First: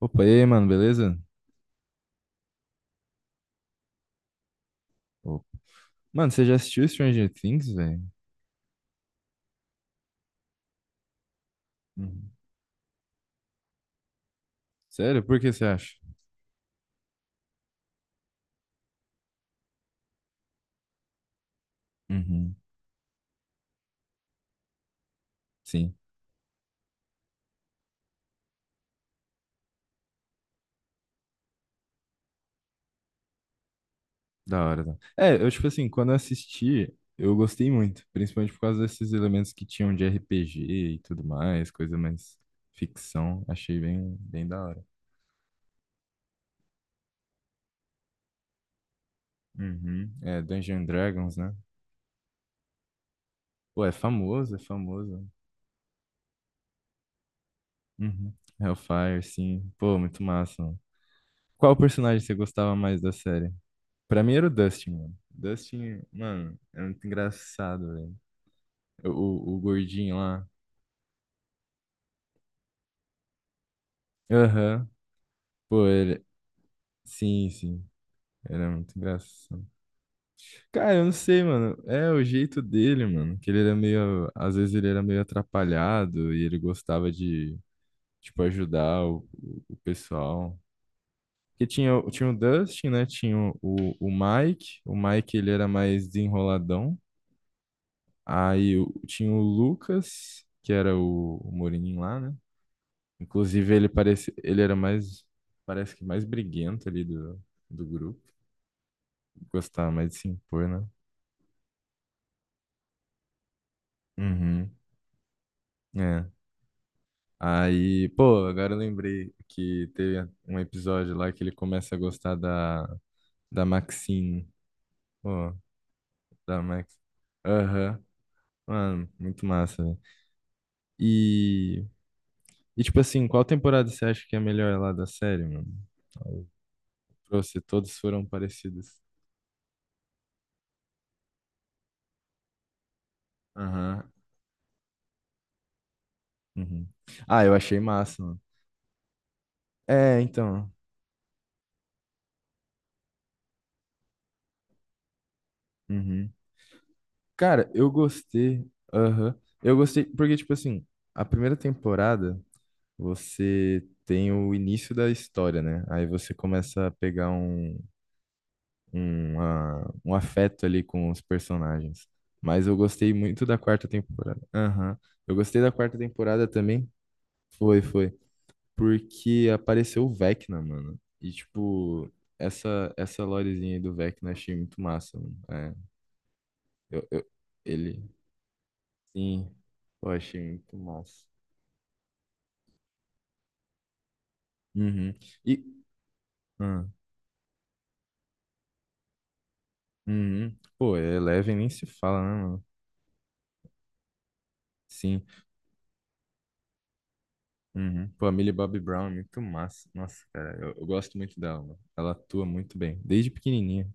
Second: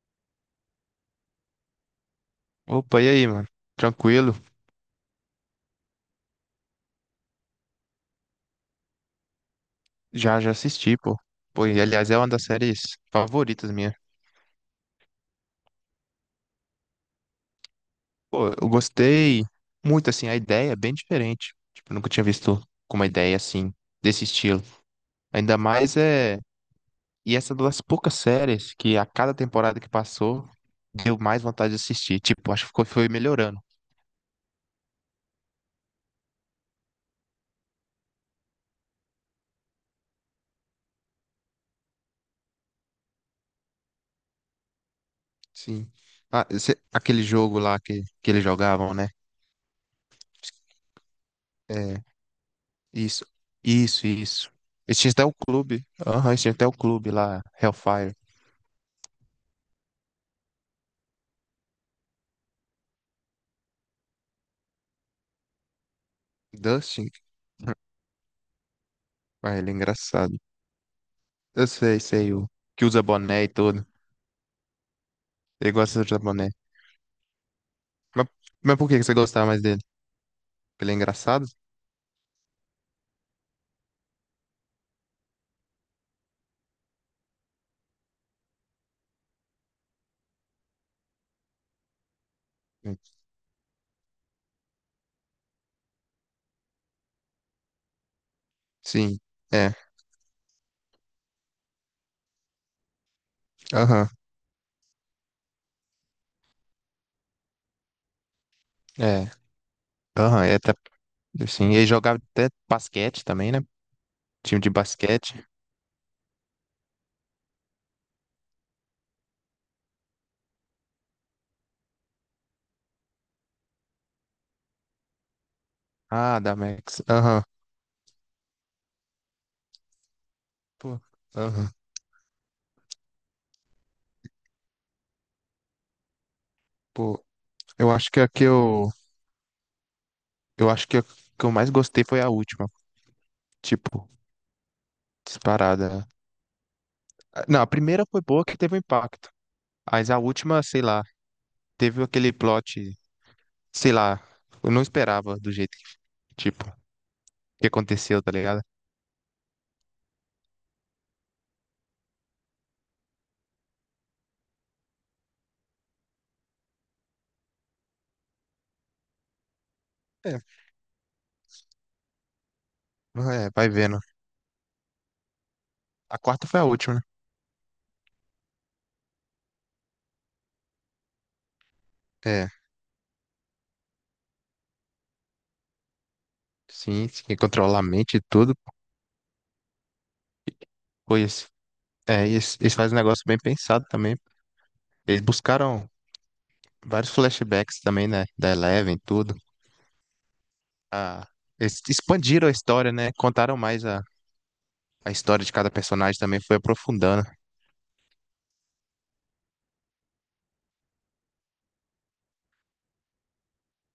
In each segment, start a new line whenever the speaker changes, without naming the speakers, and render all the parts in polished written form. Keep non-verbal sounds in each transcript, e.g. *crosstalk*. Opa, e aí, mano, beleza?
Opa, e aí, mano? Tranquilo?
Opa. Mano, você já assistiu Stranger Things, velho?
Já assisti, pô. Pô, e aliás, é uma
Uhum.
das séries favoritas minha.
Sério? Por que você acha?
Pô, eu gostei muito, assim, a ideia é bem diferente. Tipo, eu nunca tinha
Uhum.
visto com uma ideia assim, desse estilo. Ainda
Sim,
mais é. E essa é uma das poucas séries que a cada temporada que passou, deu mais vontade de assistir. Tipo, acho que ficou, foi melhorando.
da hora. Tá? É, eu, tipo assim, quando eu assisti, eu gostei muito, principalmente por causa desses elementos que tinham de RPG e tudo mais, coisa mais ficção. Achei bem, bem da hora.
Sim. Ah, aquele jogo lá que eles jogavam, né?
Uhum. É, Dungeons and Dragons, né?
É. Isso,
Pô, é
isso, isso.
famoso, é
Eles tinham
famoso.
até o clube. Aham, eles tinham até o clube lá, Hellfire.
Uhum. Hellfire, sim. Pô, muito massa, mano. Qual personagem você gostava mais da série? Pra mim era o Dustin, mano. Dustin, mano, é muito
Dustin? *laughs*
engraçado, velho. O, o,
Ah,
o
ele é
gordinho
engraçado.
lá.
Eu sei, o que usa boné e tudo.
Aham.
Ele
Pô,
gosta de usar
ele.
boné.
Sim, sim.
Mas,
Era
mas por
muito
que que você gostava mais
engraçado.
dele? Porque ele
Cara,
é
eu não sei,
engraçado?
mano. É o jeito dele, mano. Que ele era meio. Às vezes ele era meio atrapalhado e ele gostava de, tipo, ajudar o pessoal. Porque tinha, tinha o Dustin, né? Tinha o Mike. O Mike, ele era mais desenroladão. Aí
Sim,
tinha o
é.
Lucas, que era o Moreninho lá, né? Inclusive, ele
Aham,
parece, ele era mais, parece que mais briguento ali do grupo.
é.
Gostava mais de se
Aham, é
impor,
até,
né?
assim, ele jogava até basquete também, né? Time de
Uhum.
basquete.
É. Aí, pô, agora eu lembrei que teve um episódio lá que ele começa a gostar da Maxine. Pô,
Ah, da
da Max.
Max. Aham.
Aham. Mano, muito massa, velho.
Pô, aham.
E, e, tipo assim, qual temporada você acha que é a melhor lá da série, mano?
Pô,
Pra você,
eu
todos
acho que
foram
a que eu,
parecidos.
eu acho que a que eu mais gostei foi a última.
Aham.
Tipo, disparada.
Uhum. Ah,
Ah,
eu
não, a
achei
primeira foi
massa, mano.
boa que teve um impacto. Mas a
É,
última,
então.
sei lá, teve aquele plot, sei lá, eu não esperava do jeito que,
Uhum.
tipo, que
Cara, eu
aconteceu, tá ligado?
gostei. Aham. Eu gostei, porque, tipo assim, a primeira temporada você tem o início da história, né? Aí você começa a pegar um
É,
afeto ali com os personagens. Mas eu gostei muito
é,
da
vai
quarta
vendo.
temporada. Aham. Eu gostei da quarta
A
temporada
quarta foi a
também.
última, né?
Foi, foi. Porque apareceu o Vecna, mano. E, tipo,
É,
essa lorezinha aí do Vecna eu achei muito massa, mano. É, eu,
sim,
eu-
sim, controlar a
ele.
mente e tudo,
Sim, eu achei muito massa.
pois é, e eles fazem um negócio bem pensado também.
Uhum.
Eles
E,
buscaram
Ah,
vários flashbacks também, né, da Eleven e tudo.
uhum. Pô,
Ah,
Eleven nem
eles
se fala, né,
expandiram a
mano?
história, né, contaram mais a
Sim.
história de cada personagem também, foi aprofundando.
Uhum. Pô, a Millie Bobby Brown é muito massa. Nossa, cara, eu gosto muito dela, mano. Ela atua muito bem, desde pequenininha.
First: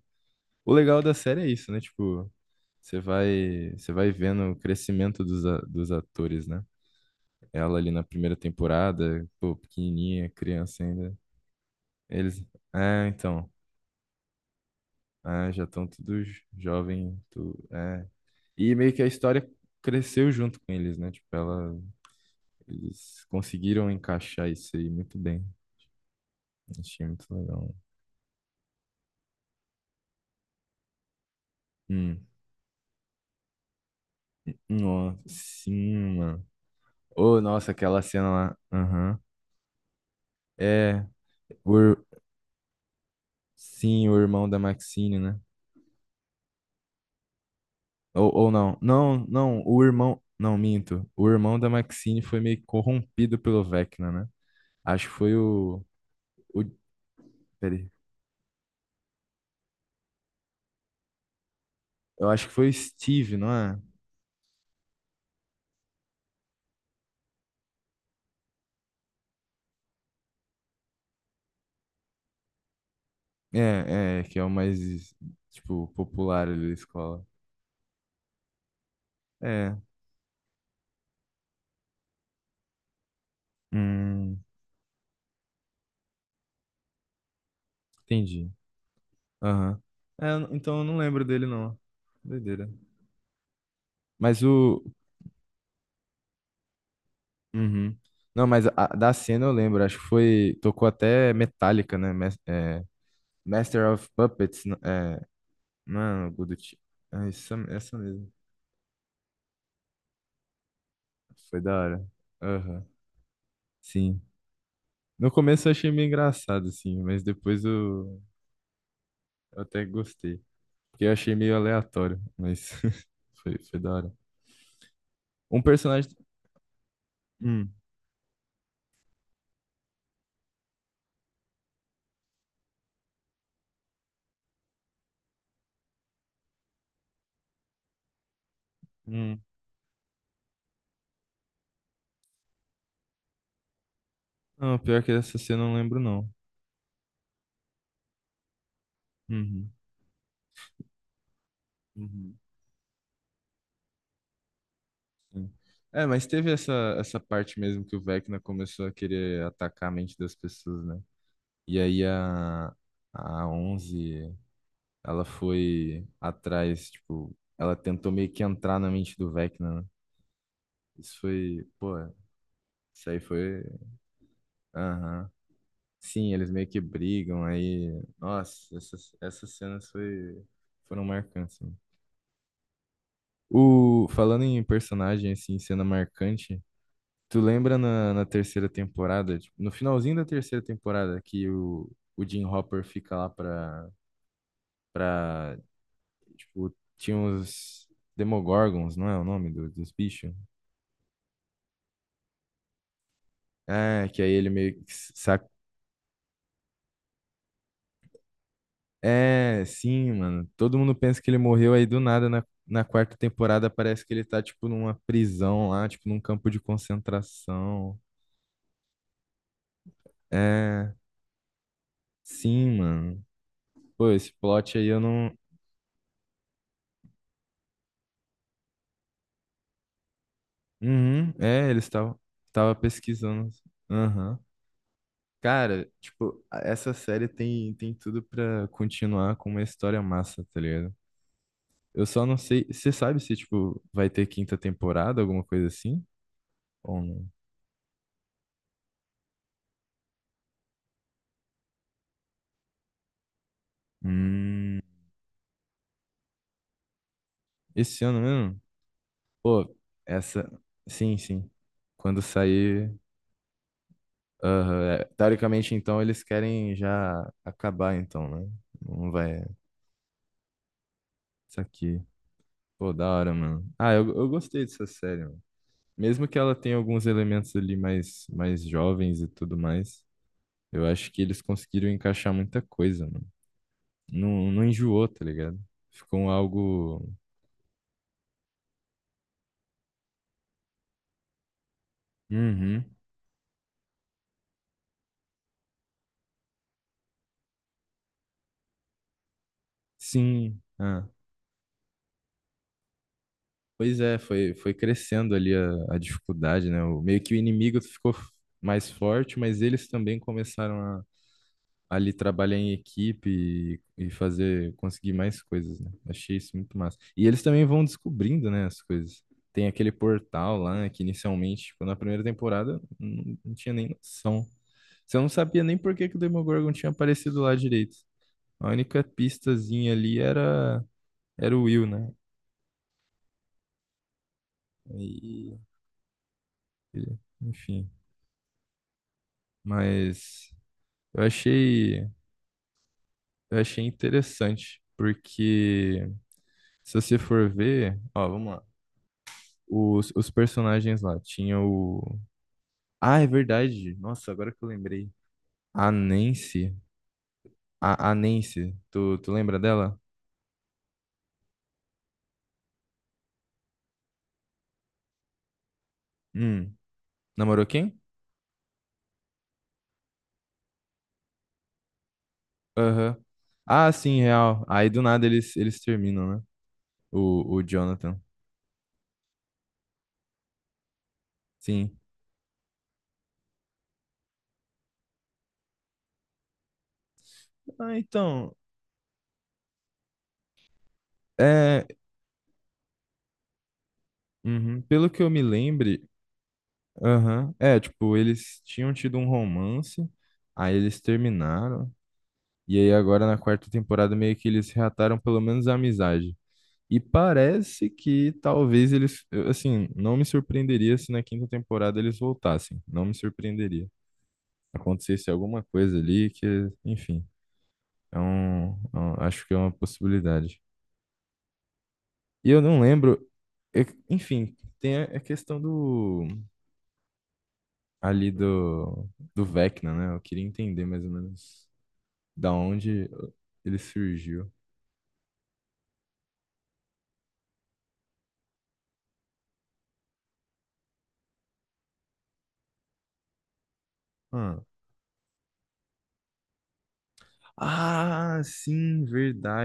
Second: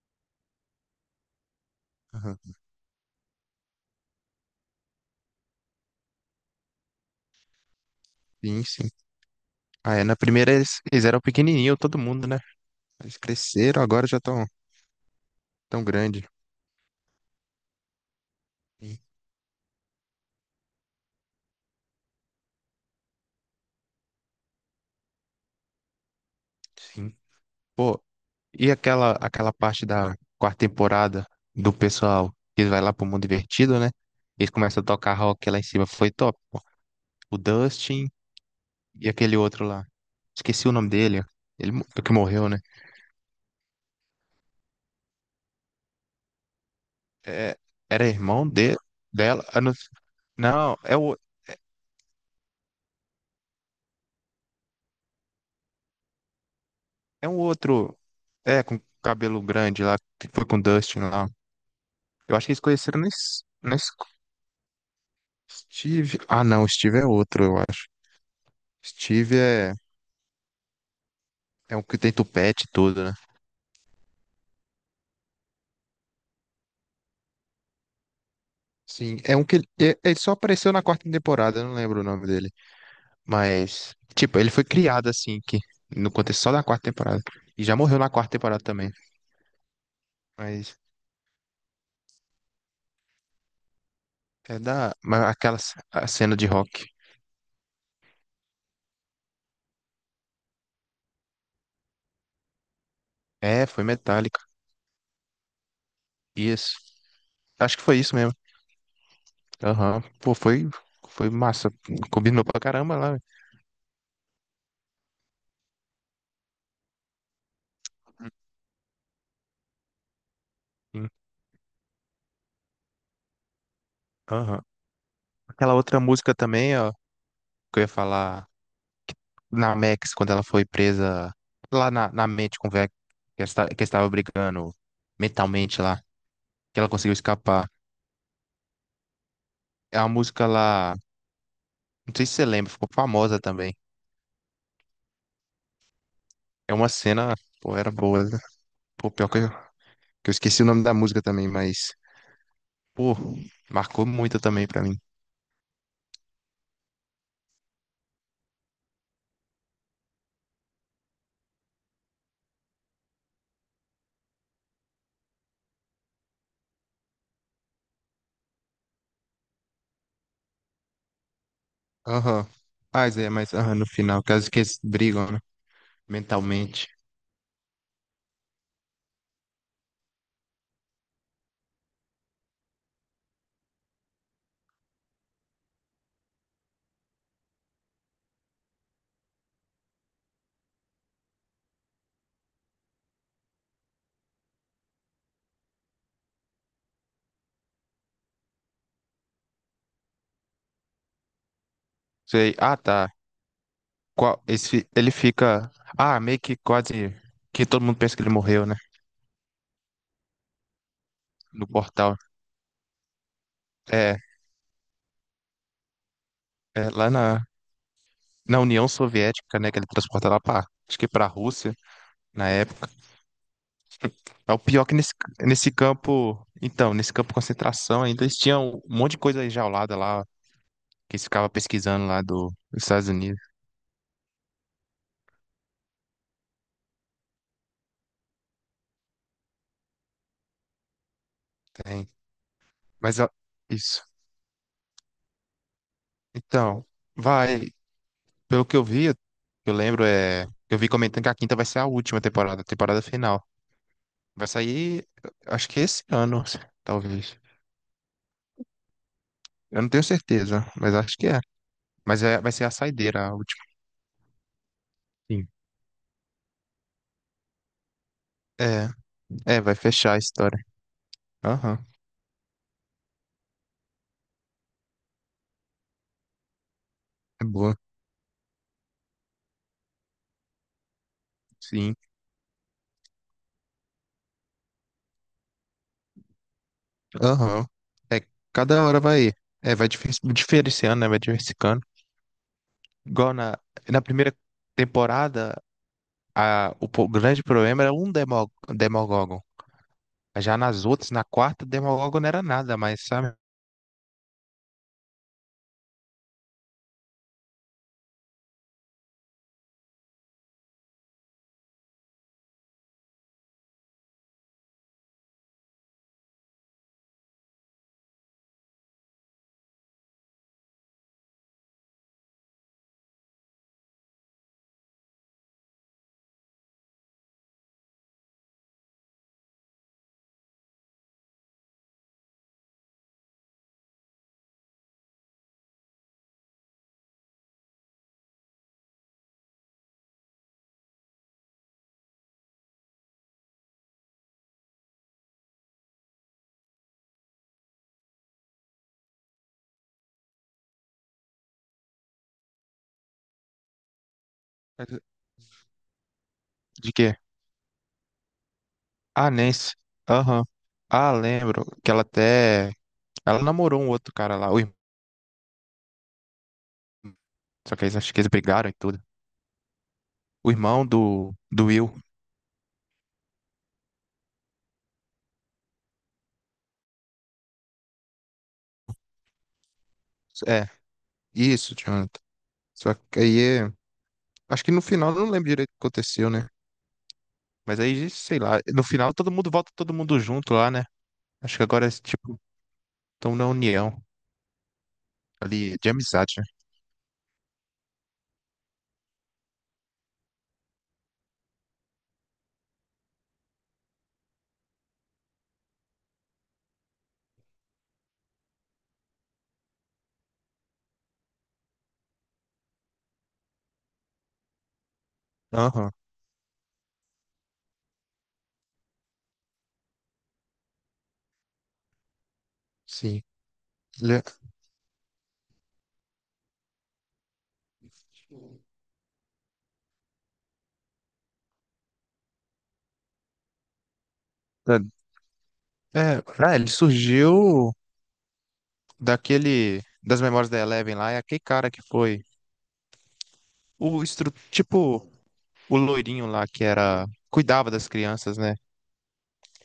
O legal da série é isso, né? Tipo,
Aham.
você vai vendo o crescimento dos atores, né? Ela ali na primeira
Sim, sim.
temporada, pô,
Ah, é, na
pequenininha,
primeira eles,
criança
eles
ainda.
eram pequenininho, todo mundo, né?
Eles, é,
Eles
então,
cresceram, agora já estão
já
tão
estão todos
grande.
jovens. E meio
Sim,
que a história cresceu junto com eles, né? Tipo, ela, eles conseguiram encaixar isso aí muito bem. Achei
sim.
muito legal.
Pô, e aquela parte da quarta temporada do
Hum,
pessoal que vai lá pro mundo divertido, né? Eles começam a tocar
nossa,
rock lá em cima, foi
sim,
top,
mano.
pô. O
Oh, nossa, aquela
Dustin
cena lá.
e
Aham.
aquele outro lá. Esqueci o nome
É,
dele. Ele
o, ir-
que morreu, né?
sim, o irmão da Maxine, né?
É, era
Ou,
irmão
ou não. Não,
dela. Eu
não,
Não,
o irmão. Não,
não,
minto. O irmão da Maxine foi meio que corrompido pelo Vecna, né? Acho que foi o. o
é um
Peraí.
outro. É, com cabelo grande lá, que foi com o Dustin lá.
Eu
Eu acho
acho que
que eles
foi o
conheceram
Steve, não
na
é?
escola. Steve. Ah, não, Steve é outro, eu acho. Steve é um que tem tupete e tudo, né?
É, que é o mais, tipo, popular ali da escola.
Sim, é um que
É,
ele só apareceu na quarta temporada, eu não lembro o nome dele. Mas, tipo,
hum,
ele foi criado assim, que no contexto só da quarta temporada. E já morreu na quarta
entendi.
temporada também.
Aham. É, eu não- então
Mas
eu não lembro dele, não. Doideira. Mas
é
o...
da. Mas aquela a cena de rock.
Uhum. Não, mas da cena eu lembro, acho que foi... Tocou até Metallica, né? É,
É, foi
Master of
Metallica.
Puppets, é... Não é algo do
Isso.
tipo. É
Acho que
essa
foi isso
mesmo.
mesmo. Aham. Pô, foi
Foi
massa.
da hora.
Combinou pra
Aham,
caramba lá, velho.
sim. No começo eu achei meio engraçado, assim, mas depois eu até gostei. Que
Sim.
eu achei meio aleatório, mas *laughs* foi da hora.
Aham.
Um
Aquela outra
personagem.
música também, ó,
Hum,
que eu ia falar na Max, quando ela foi presa lá na mente com o Vec, que estava brigando mentalmente lá, que ela conseguiu escapar.
hum.
É uma música lá, não sei se você lembra, ficou famosa também.
Não, pior que essa cena eu não lembro, não.
É uma cena, pô, era boa, né? Pô, pior
Uhum,
que eu esqueci o nome da música também, mas,
uhum,
pô, marcou muito também pra mim.
sim. É, mas teve essa parte mesmo que o Vecna começou a querer atacar a mente das pessoas, né? E aí a 11, ela foi atrás, tipo, ela tentou meio que entrar na mente do Vecna, né? Isso foi, pô,
Aham. Ah,
isso aí
Zé, mas
foi,
aham, no final, caso que eles
aham,
brigam, né?
sim, eles meio que
Mentalmente.
brigam aí. Nossa, essas cenas foram marcantes, né? O, falando em personagem, assim, cena marcante, tu lembra na terceira temporada, tipo, no finalzinho da terceira temporada, que o Jim Hopper fica lá pra, tipo, tinha uns Demogorgons, não é o nome dos bichos?
Sei. Ah, tá.
É, que aí
Qual,
ele
esse,
meio que
ele fica. Ah, meio que quase. Que todo mundo pensa que ele morreu, né?
É, sim, mano. Todo mundo pensa que ele
No
morreu aí do
portal.
nada na quarta temporada. Parece que
É,
ele tá, tipo, numa prisão lá, tipo, num campo de
é lá na,
concentração.
na União Soviética, né? Que ele transporta lá pra.
É,
Acho que pra Rússia, na
sim,
época.
mano. Pô, esse
É o
plot
pior
aí
que
eu
nesse,
não.
nesse campo. Então, nesse campo de concentração ainda eles tinham um monte de coisa enjaulada lá. Que eles
Uhum,
ficavam
é, eles
pesquisando
estavam
lá do,
tava
dos Estados Unidos.
pesquisando. Aham. Cara, tipo, essa série tem tudo pra continuar com uma história massa, tá ligado? Eu
Tem.
só não sei. Você
Mas,
sabe
ó,
se, tipo,
isso.
vai ter quinta temporada, alguma coisa assim?
Então.
Ou não?
Vai. Pelo que eu vi, eu lembro, eu vi comentando que a quinta vai ser a última temporada, a temporada final. Vai
Hum,
sair, acho que esse ano, talvez.
esse ano mesmo? Pô,
Eu não tenho
essa.
certeza, mas
Sim,
acho que é.
sim. Quando
Mas é, vai ser a
sair.
saideira, a última.
Aham, é.
Sim.
Teoricamente, então, eles querem já acabar, então, né?
É,
Não vai.
é, vai fechar a história.
Isso
Aham,
aqui. Pô, da hora, mano. Ah, eu gostei dessa série, mano. Mesmo que ela tenha alguns
é
elementos ali
boa.
mais, mais jovens e tudo mais, eu acho que eles conseguiram
Sim,
encaixar muita coisa, mano. Não, não enjoou, tá ligado? Ficou algo.
aham. É, cada hora vai diferenciando, né? Vai diversificando.
Uhum.
Igual na primeira temporada, o grande problema era um Demogorgon. Já
Sim.
nas
Ah.
outras, na quarta, Demogorgon não era nada, mas sabe?
Pois é, foi crescendo ali a dificuldade, né? O, meio que o inimigo ficou mais forte, mas eles também começaram a ali trabalhar em equipe e fazer, conseguir mais coisas, né? Achei isso muito massa. E eles também vão descobrindo, né, as coisas. Tem aquele portal lá, né, que inicialmente, tipo, na primeira temporada, não, não tinha nem noção. Você não sabia nem por que que o Demogorgon tinha aparecido lá direito. A única pistazinha ali era o Will, né? E, enfim. Mas eu achei, eu achei interessante, porque se você for ver, ó, vamos lá. Os personagens lá, tinha o. Ah, é verdade. Nossa, agora que eu lembrei. A Nancy.
De quê?
A Nancy, tu,
Ah,
tu lembra
Nancy.
dela?
Aham. Ah, lembro que ela até. Ela namorou um outro cara lá, o irmão.
Hum. Namorou
Só que eles
quem?
acho que eles brigaram e tudo. O irmão do Will.
Aham. Ah, sim, real. Aí do nada eles terminam, né? O Jonathan.
É, isso,
Sim.
Jonathan. Só que aí. é- Acho que no final eu não lembro direito o que aconteceu, né? Mas
Ah,
aí, sei
então.
lá. No final todo mundo volta todo mundo junto lá, né? Acho que
É,
agora é tipo. Estão na união
uhum. Pelo que eu me
ali
lembro.
de amizade, né?
Aham. É, tipo, eles tinham tido um romance, aí eles terminaram, e aí agora na quarta temporada meio que eles reataram pelo menos a amizade. E parece que talvez eles, eu, assim, não me surpreenderia se na quinta temporada eles voltassem. Não me surpreenderia. Acontecesse alguma
Aham,
coisa ali que, enfim, acho que é uma possibilidade. E eu não
sim.
lembro, é-
Ele, é,
enfim, tem a questão ali do Vecna, né? Eu queria entender mais ou menos. Da onde ele surgiu?
é, é, ele surgiu das memórias da Eleven lá, é aquele cara que foi
Ah,
tipo, o loirinho lá que cuidava das crianças,
Ah,
né?
sim,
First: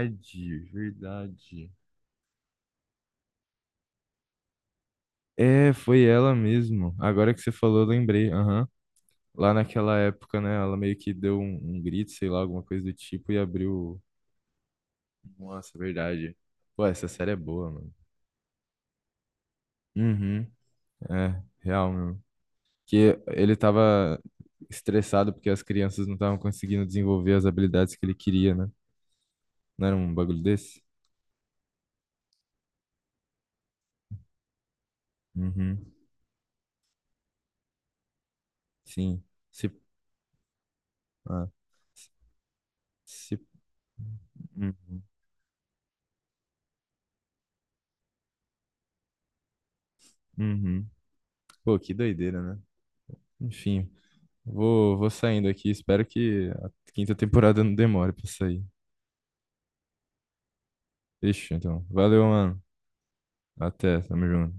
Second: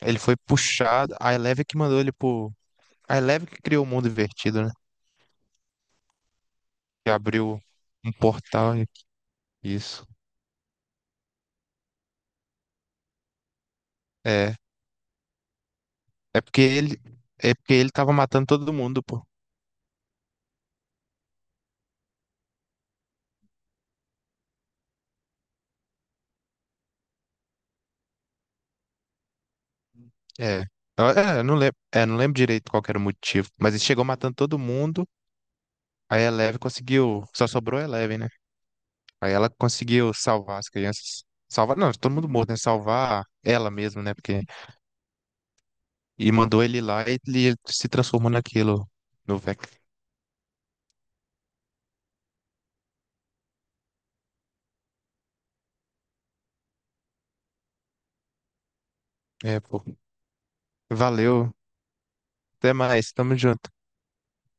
Ele foi puxado,
verdade.
a Eleven que criou o mundo invertido, né?
É, foi ela mesmo.
Que
Agora que você
abriu
falou, eu
um
lembrei. Aham.
portal e
Lá naquela
isso.
época, né? Ela meio que deu um grito, sei lá, alguma coisa do tipo, e abriu.
É.
Nossa, verdade.
É porque
Pô,
ele.
essa série é
É
boa,
porque ele
mano.
tava matando todo mundo, pô.
Uhum. É, real, meu. Que ele tava estressado porque as crianças não estavam conseguindo desenvolver as habilidades que ele queria, né? Não era um bagulho
É.
desse?
É, eu não lembro, não lembro direito qual que era o motivo. Mas ele chegou matando todo mundo.
Uhum.
Aí a Eleven conseguiu. Só sobrou a Eleven, né?
Sim.
Aí ela
Se
conseguiu salvar as crianças.
Ah,
Salvar. Não, todo mundo morto, né? Salvar
se...
ela mesmo, né? Porque.
Uhum,
E mandou ele lá e ele se transformou naquilo. No Vec.
uhum. Pô, que doideira, né? Enfim, vou saindo aqui. Espero que a quinta temporada não demore pra sair.
É, pô.
Fechou,
Valeu.
então. Valeu, mano.
Até mais. Tamo junto.
Até, tamo junto.